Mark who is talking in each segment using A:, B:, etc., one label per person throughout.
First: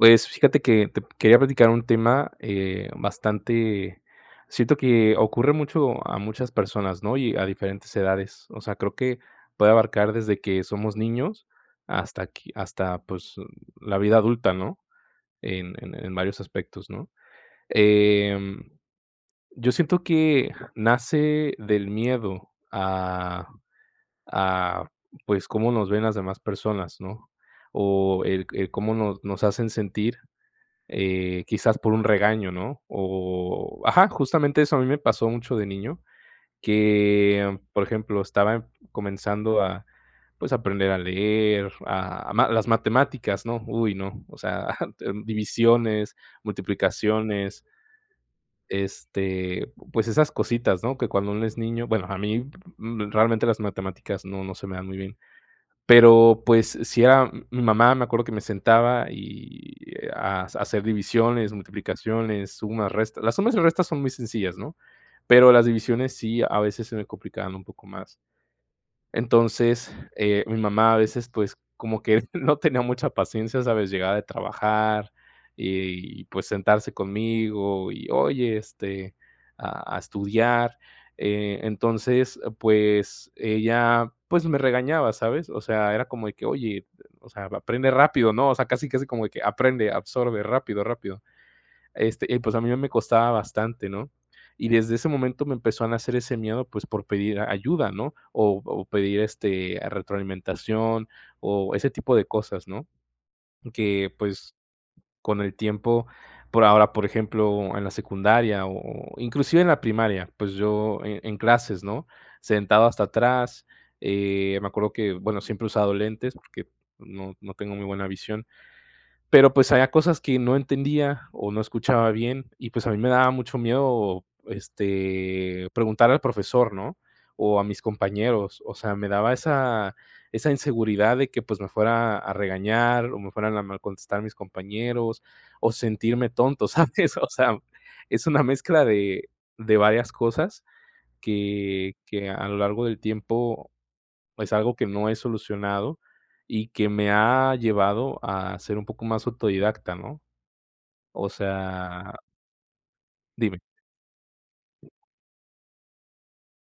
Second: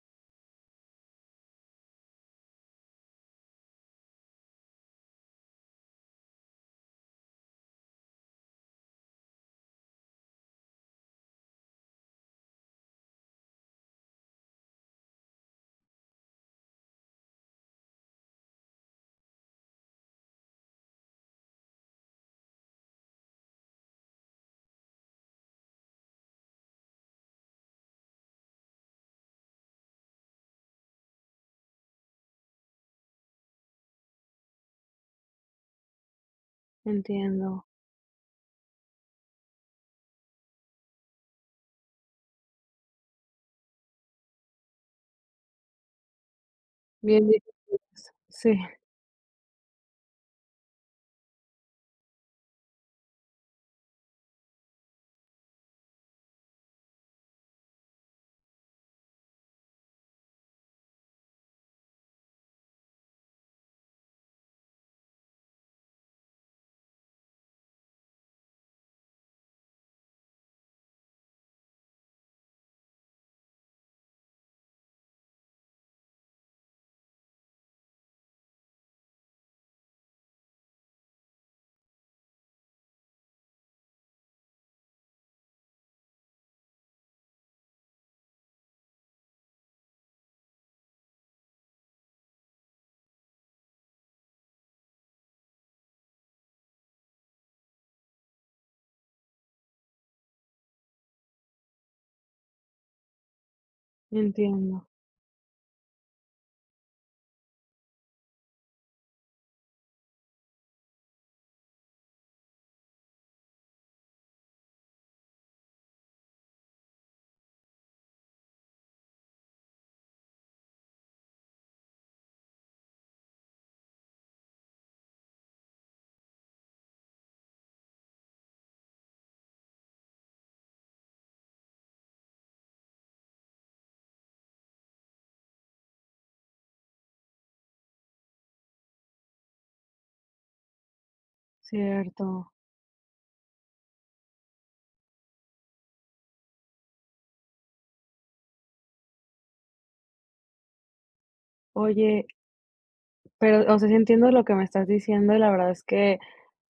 A: Pues, fíjate que te p quería platicar un tema, eh, bastante siento que ocurre mucho a muchas personas, ¿no?, y a diferentes edades, o sea, creo que puede abarcar desde que somos niños hasta qui hasta, pues, u la vida adulta, ¿no?, en en en varios aspectos, ¿no? Em, yo siento que nace del miedo a a, pues, cómo nos ven las demás personas, ¿no?, o el c el cómo no nos hacen sentir, eh, quizás, por un regaño, ¿no?, o Ajá, justamente eso a mí me pasó mucho de niño, que,
B: Entiendo.
A: por ejemplo, estaba comenzando a pues a aprender a leer, a ma las matemáticas, ¿no?, uy, no, o sea, d divisiones,
B: Bien
A: multiplicaciones,
B: [unintelligible] sí.
A: este, pues esas cositas, ¿no?, que cuando uno es niño Bueno, a mí, realmente, las matemáticas no no se me dan muy bien. Pero, pues sí era, mm, mi mamá, me acuerdo que me sentaba y hac hacer divisiones, multiplicaciones, sumas, resta las sumas y restas son muy sencillas, ¿no?, pero las divisiones, sí, a veces se me complicaban un poco más. Entonces, eh, mi mamá a veces, pues, como que no tenía mucha paciencia, ¿sabes?, llegaba de trabajar y pues sentarse conmigo y: "Oye, este, a a estudiar". Eh, entonces, pues ella, pues, me regañaba, ¿sabes?, o sea, era como de que: "Oye, eh, o sea, aprende rápido, ¿no?", o sea, casi, casi como de que: "Aprende, absorbe, rápido, rápido", este, y pues a mí me costaba bastante, ¿no? Y, desde ese momento me empezó a nacer ese miedo, pues, por pedir ayuda, ¿no?, o o pedir, este, a retroalimentación o ese tipo de cosas, ¿no?, que,
B: Y
A: pues,
B: entiendo.
A: con el tiempo por ahora, por ejemplo, en la secundaria o o inclusive en la primaria, pues yo en en clases, ¿no?, sentado hasta atrás, eh, me acuerdo que, bueno, siempre he usado lentes porque no no tengo muy buena visión, pero pues, había cosas que no entendía o no escuchaba bien y pues a mí me daba mucho miedo, este, preguntar al profesor, ¿no?, o a mis compañeros. O sea, me daba esa esa inseguridad de que, pues, me fuera a regañar o me fueran a mal contestar mis compañeros o sentirme tonto, ¿sabes? O sea, es una mezcla de de varias cosas que que a
B: Cierto.
A: lo largo del tiempo es algo que no he solucionado, y que me ha llevado a ser un poco más autodidacta, ¿no? O sea
B: Oye,
A: Dime.
B: pero, o sea, sí entiendo lo que me estás diciendo y la verdad es que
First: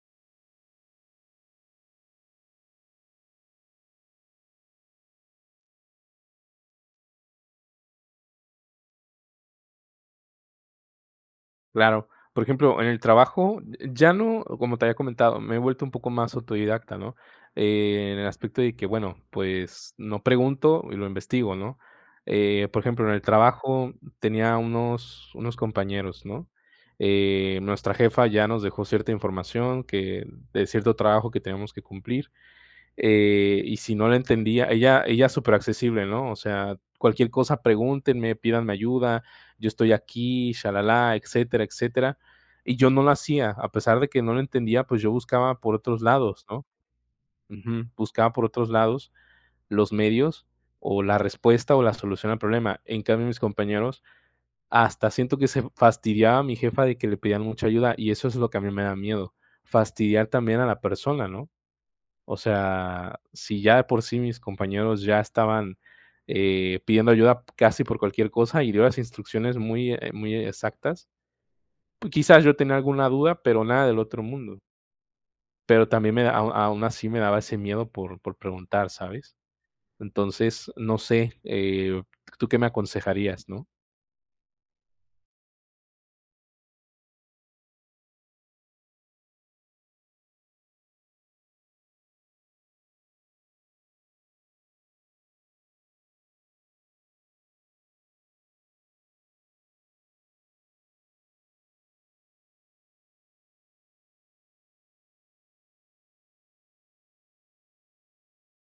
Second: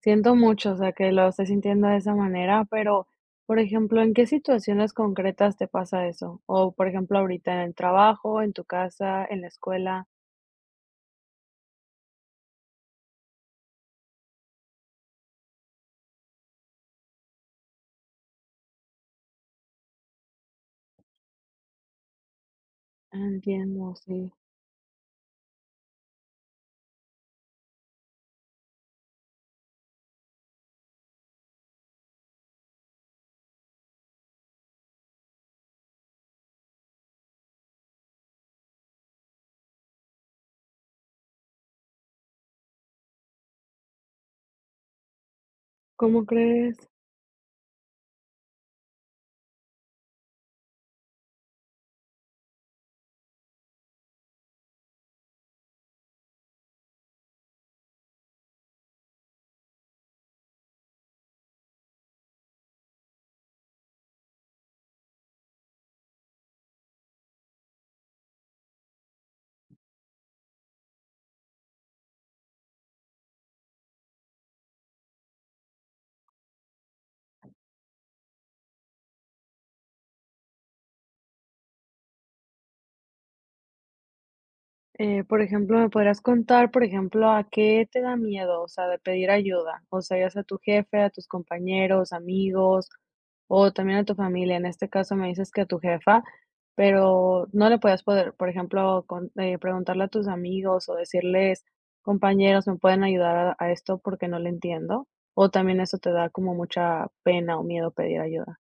B: siento mucho, o sea, que lo estés sintiendo de esa manera, pero, por ejemplo, ¿en qué situaciones concretas te pasa eso? ¿O, por ejemplo, ahorita, en el trabajo, en tu casa, en la escuela?
A: Claro. Por ejemplo, en el trabajo, eh, ya no como te había comentado, me he vuelto un poco más autodidacta, ¿no? Eh, en el aspecto de que bueno, pues, no pregunto y lo investigo, ¿no? Eh, por ejemplo, en
B: Ah,
A: el trabajo
B: entiendo, sí.
A: tenía unos unos compañeros, ¿no?, eh, nuestra jefa ya nos dejó cierta información que de cierto trabajo que tenemos que cumplir, eh, y si no le entendía ella ella es supera accesible, ¿no? O sea, cualquier cosa pregúntenme, pídanme ayuda, yo estoy aquí, shalalá, etcétera, etcétera. Y yo no lo hacía, a pesar de que no le entendía, pues, yo buscaba por otros
B: ¿Cómo
A: lados, ¿no?
B: crees?
A: Ujú, buscaba por otros lados, los medios o la respuesta, o la solución al problema. En cambio, mis compañeros hasta siento que se fastidiaba mi jefa de que le pedían mucha ayuda. Y eso es lo que a mí me da miedo. Fastidiar también a la persona, ¿no? O sea, si ya de por sí mis compañeros ya estaban, eh, pidiendo ayuda casi por cualquier cosa, y dio las instrucciones muy, eh, muy exactas. Quizás, yo tenía alguna duda, pero nada del otro mundo. Pero también me da au aún así, me daba ese miedo por por preguntar, ¿sabes? Entonces, no sé, eh, ¿tú qué me aconsejarías, no?
B: Eh, por ejemplo, me podrías contar, por ejemplo, ¿a qué te da miedo, o sea, de pedir ayuda? O sea, es a tu jefe, a tus compañeros, amigos, o también a tu familia. En este caso me dices que a tu jefa, pero no le podías poder, por ejemplo, con eh, preguntarle a tus amigos, o decirles: "Compañeros, me pueden ayudar a a esto, porque no le entiendo". O también, ¿eso te da como mucha pena o miedo pedir ayuda?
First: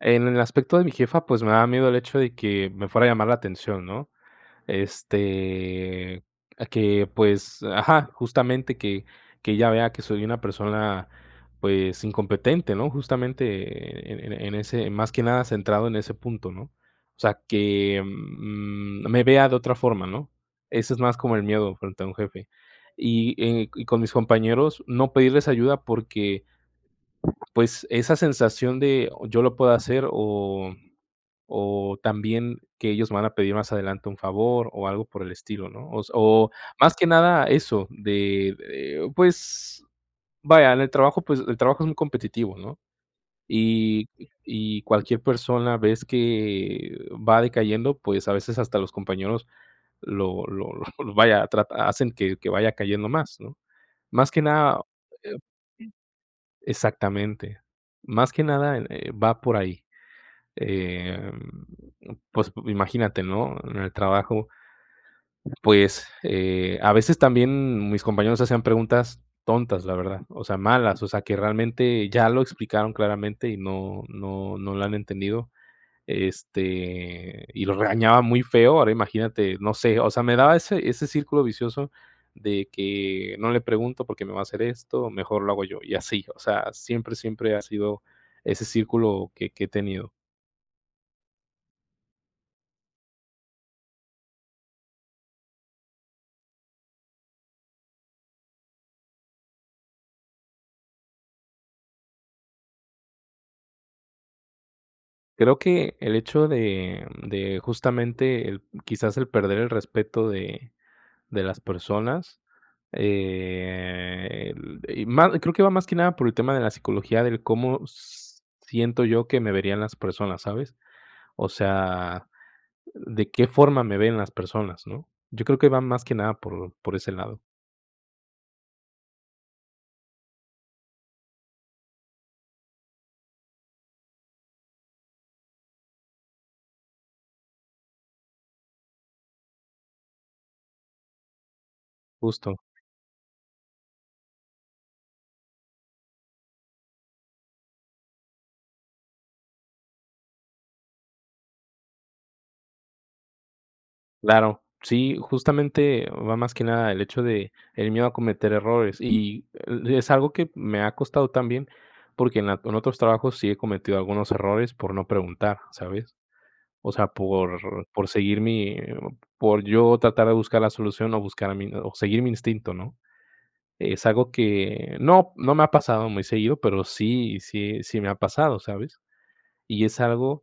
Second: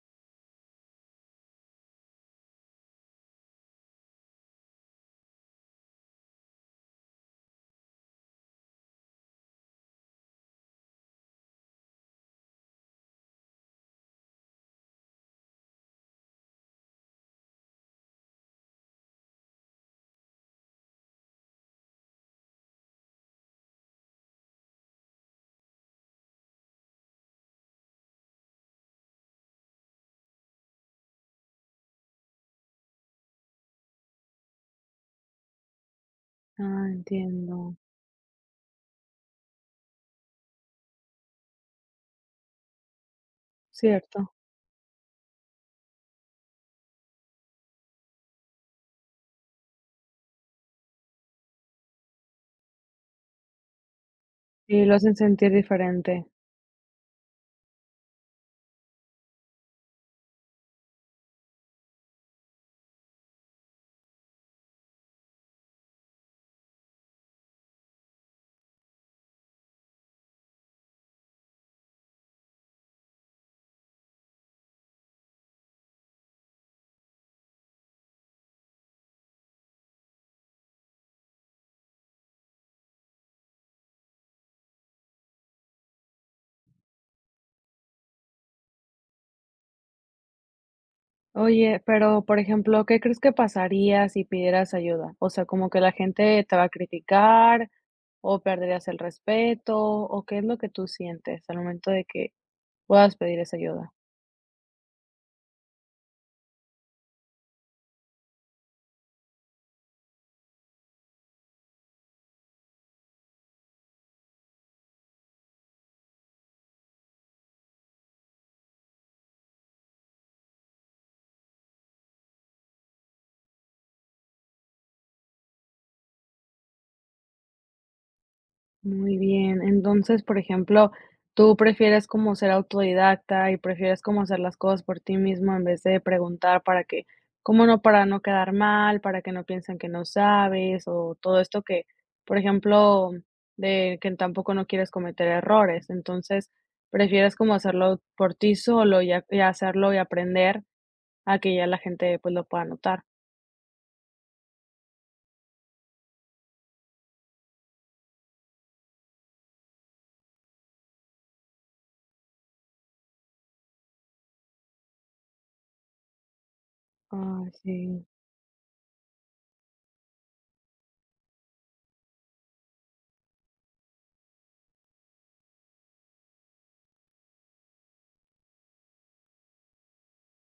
A: En el aspecto de mi jefa, pues, me daba miedo el hecho de que me fuera a llamar la atención, ¿no? Este, a que, pues ajá, justamente, que que ella vea que soy una persona, pues, incompetente, ¿no? Justamente, eh, en en ese más que nada centrado en ese punto, ¿no? O sea que, mm, me vea de otra forma, ¿no? Eso es más como el miedo frente a un jefe. Y, eh, y con mis compañeros, no pedirles ayuda, porque, pues, esa sensación de: "Yo lo puedo hacer". O o también que ellos me van a pedir más adelante un favor, o algo por el estilo, ¿no? O se o
B: Ah,
A: más que nada
B: entiendo.
A: eso de, eh, pues, vaya, en el trabajo, pues, el trabajo es muy competitivo, ¿no? Y
B: Cierto.
A: y cualquier persona vez que va decayendo, pues, a veces, hasta los compañeros lo lo lo, vaya, trata hacen que que vaya cayendo más, ¿no? Más que nada,
B: Y lo hacen
A: eh
B: sentir diferente.
A: Exactamente. Más que nada, eh, va por ahí, em, pues, imagínate, ¿no? En el trabajo, pues, eh, a veces, también mis compañeros hacían preguntas tontas, la verdad, o sea, malas. O sea, que realmente, ya lo explicaron claramente, y no no no lo han entendido, este, y lo regañaba muy feo. Ahora imagínate, no sé, o sea, me daba ese ese círculo vicioso de que no le pregunto, porque me va a hacer esto, mejor lo hago yo. Y así, o sea, siempre, siempre ha sido ese círculo que que he tenido.
B: Oye, pero por ejemplo, ¿qué crees que pasaría si pidieras ayuda? O sea, ¿como que la gente te va a criticar o perderías el respeto? O, ¿qué es lo que tú sientes, al momento de que puedas pedir esa ayuda?
A: Creo que el hecho de de justamente quizás el perder el respeto de de las personas, eh, y ma creo que va más que nada por el tema de la psicología del :"¿Cómo siento yo que me verían las personas?", ¿sabes?, o sea, ¿de qué forma me ven las personas?, ¿no?, yo creo que va más que nada por por ese lado.
B: Muy bien, entonces, por ejemplo, tú prefieres como ser autodidacta y prefieres como hacer las cosas por ti mismo en vez de preguntar, para que cómo no, para no quedar mal, para que no piensen que no sabes o todo esto que, por
A: Justo.
B: ejemplo, de que en tampoco no quieres cometer errores, entonces prefieres como hacerlo por ti solo y hacerlo y aprender a que ya la gente pues lo pueda notar.
A: Claro, sí, justamente, va más que nada el hecho de el miedo a cometer errores y e es algo que me ha costado también porque en la en otros trabajos sí he cometido algunos errores por no preguntar, ¿sabes?, o sea,
B: Ay,
A: por
B: sí.
A: por seguir mi por yo tratar de buscar la solución o buscar a mi o seguir mi instinto, ¿no?, es algo que no no me ha pasado muy seguido, pero sí sí sí me ha pasado, ¿sabes?, y es algo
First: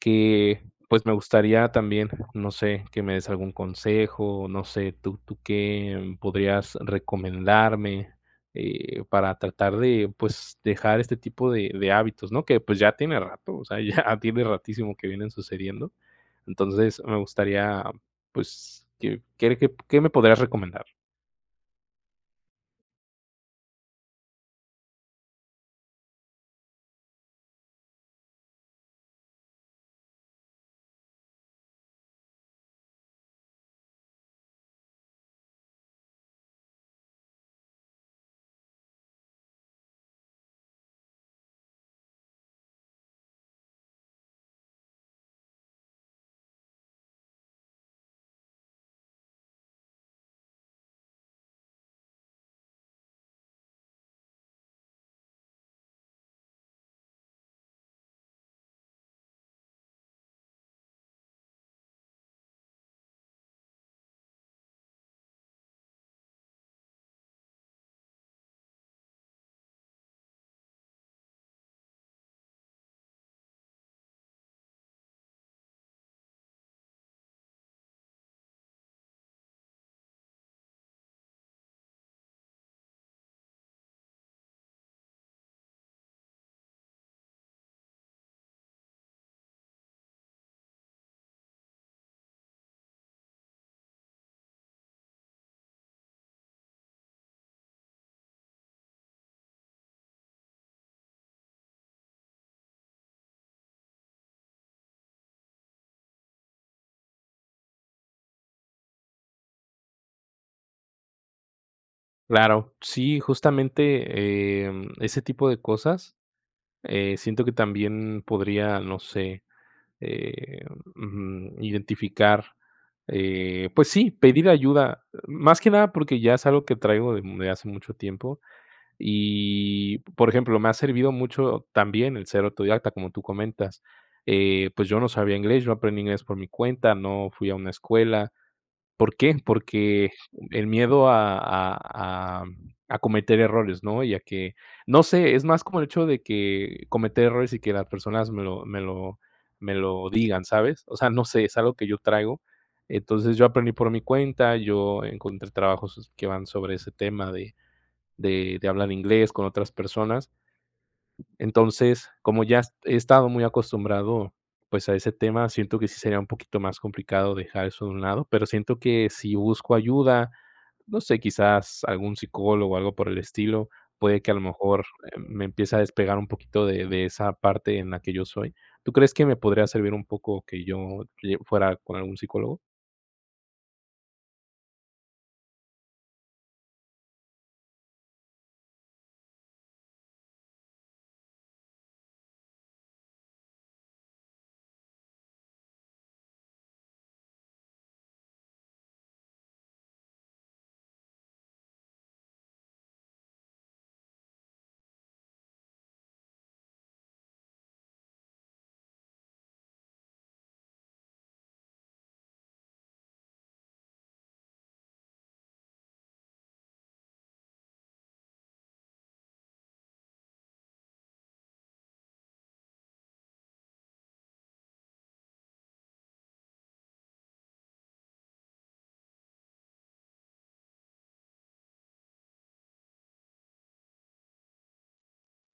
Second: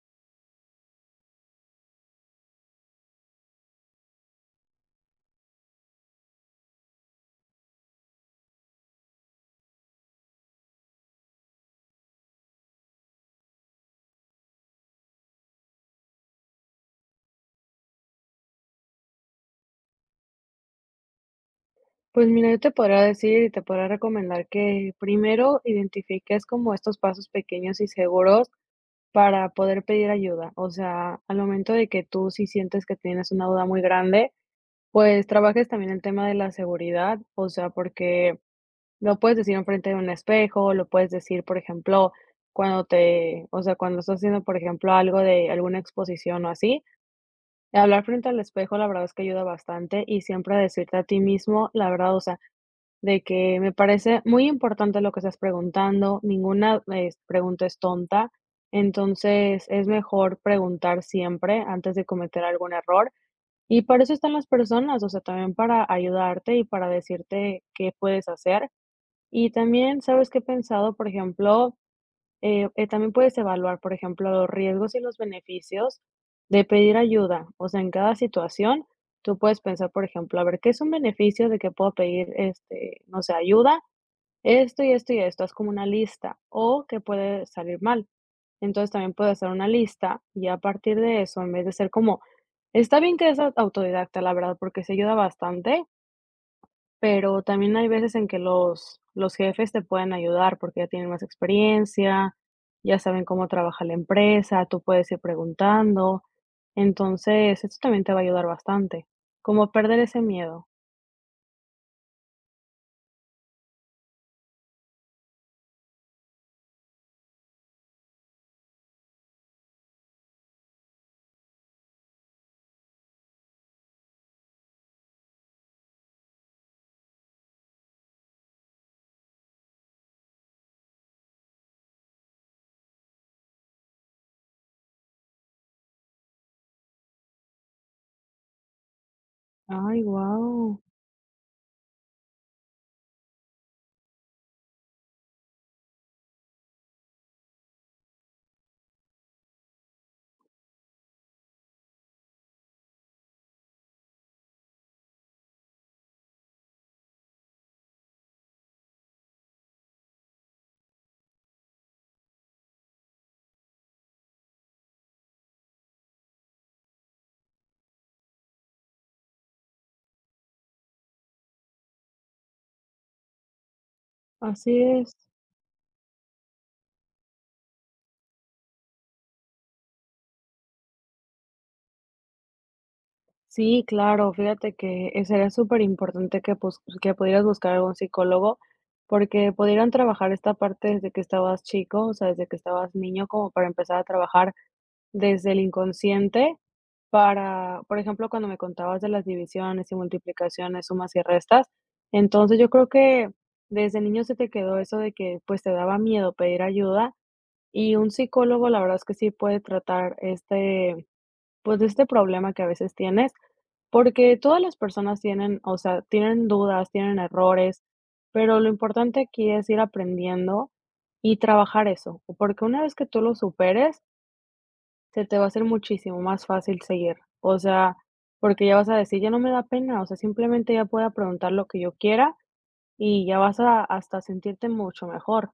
A: que, pues, me gustaría también, no sé, que me des algún consejo, no sé, ¿tú tú qué podrías recomendarme?, eh, para tratar de, pues, dejar este tipo de de hábitos, ¿no?, que, pues, ya tiene rato, o sea, ya tiene ratísimo que vienen sucediendo, entonces me gustaría, pues, ¿qué qué re qué qué me podrías recomendar?
B: Pues mira, yo te podría decir y te podría recomendar que primero identifiques como estos pasos pequeños y seguros para poder pedir ayuda, o sea, al momento de que tú, si sientes que tienes una duda muy grande, pues, trabajes también el tema de la seguridad, o sea, porque lo puedes decir enfrente de un espejo, lo puedes decir, por ejemplo, cuando te o sea, cuando estás haciendo, por ejemplo, algo de alguna exposición o así, hablar frente al espejo, la verdad es que ayuda bastante y siempre decirte a ti mismo la verdad, o sea, de que: "Me parece muy importante lo que estás preguntando, ninguna es pregunta es tonta", entonces es mejor preguntar siempre antes de cometer algún error, y para eso están las personas, o sea, también para ayudarte y para decirte qué puedes hacer, y también, ¿sabes qué he pensado?, por ejemplo, eh eh, también puedes evaluar, por ejemplo, los riesgos y los beneficios de pedir ayuda, o sea, en cada situación, tú puedes pensar, por ejemplo: "A ver, ¿qué es un beneficio de que puedo pedir, este, no sé, ayuda?, esto y esto y esto", haz como una lista, o qué puede salir mal, entonces también puedes hacer una lista, y a partir de eso, en vez de estar como está bien que seas autodidacta, la verdad, porque se ayuda bastante Pero también hay veces en que los los jefes te pueden ayudar porque ya tienen más experiencia, ya saben cómo trabaja la empresa, tú puedes ir preguntando, entonces eso también te va a ayudar bastante, como perder ese miedo.
A: Claro. Sí, justamente, em, ese tipo de cosas, eh, siento que también podría, no sé, em, ujú, identificar. Eh, pues sí, pedir ayuda más que nada, porque ya es algo que traigo de de hace mucho tiempo y, por ejemplo, me ha servido mucho también el ser autodidacta, como tú comentas, eh, pues yo no sabía inglés. Yo aprendí inglés por mi cuenta, no fui a una escuela, ¿por qué?,
B: ¡Ay,
A: porque el
B: guau!
A: miedo a a am a cometer errores, ¿no?, y a que, no sé, es más como el hecho de que cometer errores y que las personas me lo me lo me lo digan, ¿sabes?, o sea, no sé, es algo que yo traigo. Entonces, yo aprendí por mi cuenta. Yo encontré trabajos que van sobre ese tema de de de hablar inglés con otras personas. Entonces, como ya s he estado muy acostumbrado, pues a ese tema, siento que sí sería un poquito más complicado dejar eso de un lado, pero siento que si busco ayuda, no sé, quizás algún psicólogo o algo por el estilo, puede que a lo
B: Así
A: mejor,
B: es.
A: eh, me empieza a despegar un poquito de de esa parte en la que yo soy. ¿Tú crees que me podría servir un poco que yo lle fuera con algún psicólogo?
B: Sí, claro, fíjate que, eh, sería superimportante que pues, que pudieras buscar algún psicólogo, porque pudieran trabajar esta parte desde que estabas chico, o sea, desde que estabas niño, como para empezar a trabajar desde el inconsciente para, por ejemplo, cuando me contabas de las divisiones y multiplicaciones, sumas y restas. Entonces, yo creo que desde niño se te quedó eso de que, pues, te daba miedo pedir ayuda, y un psicólogo, la verdad es que sí puede tratar, este, pues este problema que a veces tienes, porque todas las personas tienen, o sea, tienen dudas, tienen errores, pero lo importante aquí es ir aprendiendo y trabajar eso, porque una vez que tú lo superes se te va a hacer muchísimo más fácil seguir, o sea, porque ya vas a decir: "Ya no me da pena", o sea, simplemente ya puedo preguntar lo que yo quiera, y ya vas a hasta a sentirte mucho mejor.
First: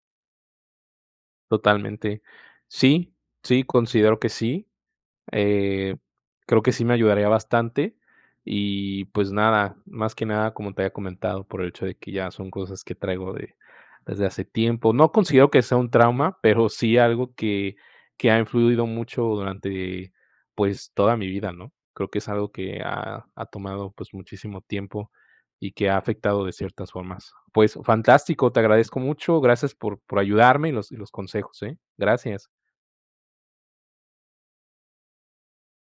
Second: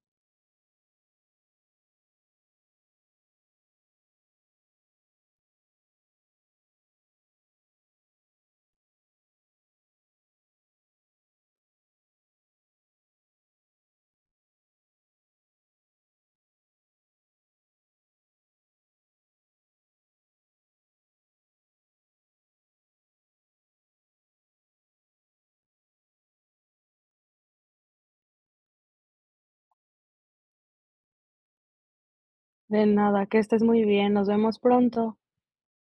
A: Totalmente, sí sí, considero que sí, eh, creo que sí me ayudaría bastante y pues nada, más que nada, como te había comentado, por el hecho de que ya son cosas que traigo de, desde hace tiempo. No considero que sea un trauma, pero sí algo que que ha influido mucho durante, pues, toda mi vida, ¿no?, creo que es algo que ha ha tomado, pues, muchísimo tiempo y que ha afectado de ciertas formas. Pues fantástico, te agradezco mucho, gracias por por ayudarme y los y los consejos, ¿eh? Gracias.
B: De nada, que estés muy bien, nos vemos pronto.